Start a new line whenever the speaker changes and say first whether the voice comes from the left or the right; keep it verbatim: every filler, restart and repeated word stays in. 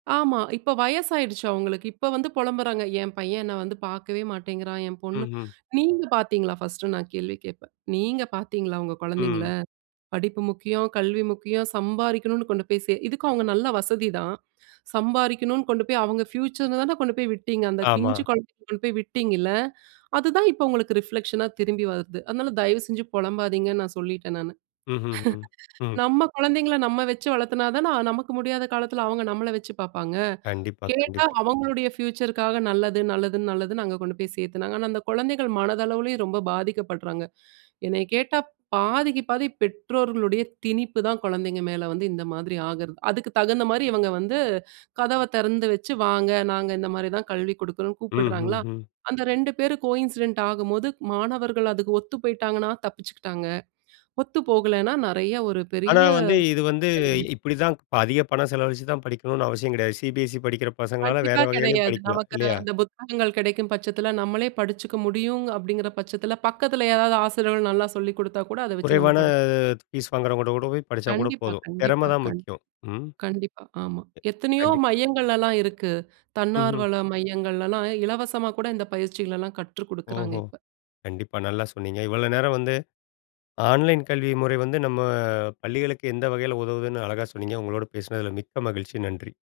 right: ஆமா. இப்ப வயசாயிடுச்சு அவங்களுக்கு. இப்ப வந்து பொலம்புறாங்க, "என் பையன் என்ன வந்து பாக்கவே மாட்டேங்குறான், என் பொண்ணு,
left: ம்ஹ்ம்.
right: நீங்க பாத்தீங்களா ஃபர்ஸ்ட்னு நான் கேள்வி கேட்பேன். நீங்க பாத்தீங்களா, உங்க குழந்தைகள?
left: ம்.
right: படிப்பு முக்கியம், கல்வி முக்கியம், சம்பாரிக்கணும்னு கொண்டு போய் சே" இதுக்கு அவங்க நல்ல வசதிதான். சம்பாரிக்கணும்னு கொண்டு போய் அவங்க பியூச்சர்னுதான கொண்டு போய் விட்டீங்க, அந்த
left: ஆமா.
right: பிஞ்சு குழந்தைகள கொண்டு போய் விட்டீங்கல, அதுதான் இப்ப உங்களுக்கு ரிப்ளெக்ஷனா திரும்பி வருது. அதனால தயவு செஞ்சு பொலம்பாதீங்கன்னு நான் சொல்லிட்டேன் நானு.
left: ம்ஹ்ம், ம்.
right: நம்ம குழந்தைகள நம்ம வச்சு வளத்துனாதானே நமக்கு முடியாத காலத்துல அவங்க நம்மள வச்சு பாப்பாங்க.
left: கண்டிப்பா,
right: கேட்டா
left: கண்டிப்பா.
right: அவங்களுடைய பியூச்சர்க்காக நல்லது, நல்லதுன்னு, நல்லதுன்னு அங்க கொண்டு போய் சேர்த்தாங்க. ஆனா அந்த குழந்தைகள் மனதளவிலேயும் ரொம்ப பாதிக்கப்படுறாங்க. என்னைய கேட்டா பாதிக்கு பாதி பெற்றோர்களுடைய திணிப்புதான், குழந்தைங்கக மேல வந்து இந்த மாதிரி ஆகுறது. அதுக்கு தகுந்த மாரி இவங்க வந்து கதவ தெறந்து வச்சு வாங்க, நாங்க இந்த மாரிதான் கல்வி குடுக்றோம்னு கூப்பிடுறாங்களா,
left: ம்ஹ்ஹும்.
right: அந்த ரெண்டு பேரும் கோயின்சிடென்ட் ஆகும்போது, மாணவர்கள் அதுக்கு ஒத்து போயிட்டாங்கன்னா தப்பிச்சுக்கிட்டாங்க. ஒத்து போகலன்னா நறைய ஒரு
left: ஆனா,
right: பெரிய
left: வந்து இது வந்து
right: [unintelligible]
left: இப்டித்தான் அதிக பணம் செலவழிச்சுதான் படிக்கணும்னு அவசியம் கெடையாது. CBSE படிக்கிற பசங்களால வேற
right: கண்டிப்பா
left: வகையிலும்
right: கெடையாது.
left: படிக்கலாம்,
right: நமக்கு
left: இல்லையா?
right: அந்த புத்தகங்கள் கெடைக்கும் பட்சத்தில நம்மளே படிச்சுக்க முடியும் அப்டிங்கிற பட்சத்துல பக்கத்துல யாராவது ஆசிரியர்கள் நல்லா சொல்லிக் குடுத்தா கூட அத வச்சு நம்ம
left: குறைவான
right: படி
left: ஃபீஸ் வாங்குறவங்ககிட்ட கூட போய் படிச்சா கூட
right: கண்டிப்பா,
left: போதும். தெறம
right: கண்டிப்பா,
left: தான்
right: கண்டிப்பா.
left: முக்கியம். ம்.
right: கண்டிப்பா, ஆமா.
left: ஏ,
right: எத்தனையோ
left: கண்டிப்
right: மையங்கள் எல்லாம் இருக்கு.
left: ம்ஹ்ம்.
right: தன்னார்வல மையங்கள்லலாம் இலவசமாக்கூட இந்த பயிற்சிகளலாம் கற்றுக்குடுக்றாங்க
left: ஓஹோ!
right: இப்ப.
left: கண்டிப்பா. நல்லா சொன்னீங்க. இவ்வளோ நேரம் வந்து ஆன்லைன் கல்வி முறை வந்து நம்ம பள்ளிகளுக்கு எந்த வகையில் உதவுதுன்னு அழகா சொன்னீங்க. உங்களோடு பேசினதில மிக்க மகிழ்ச்சி, நன்றி.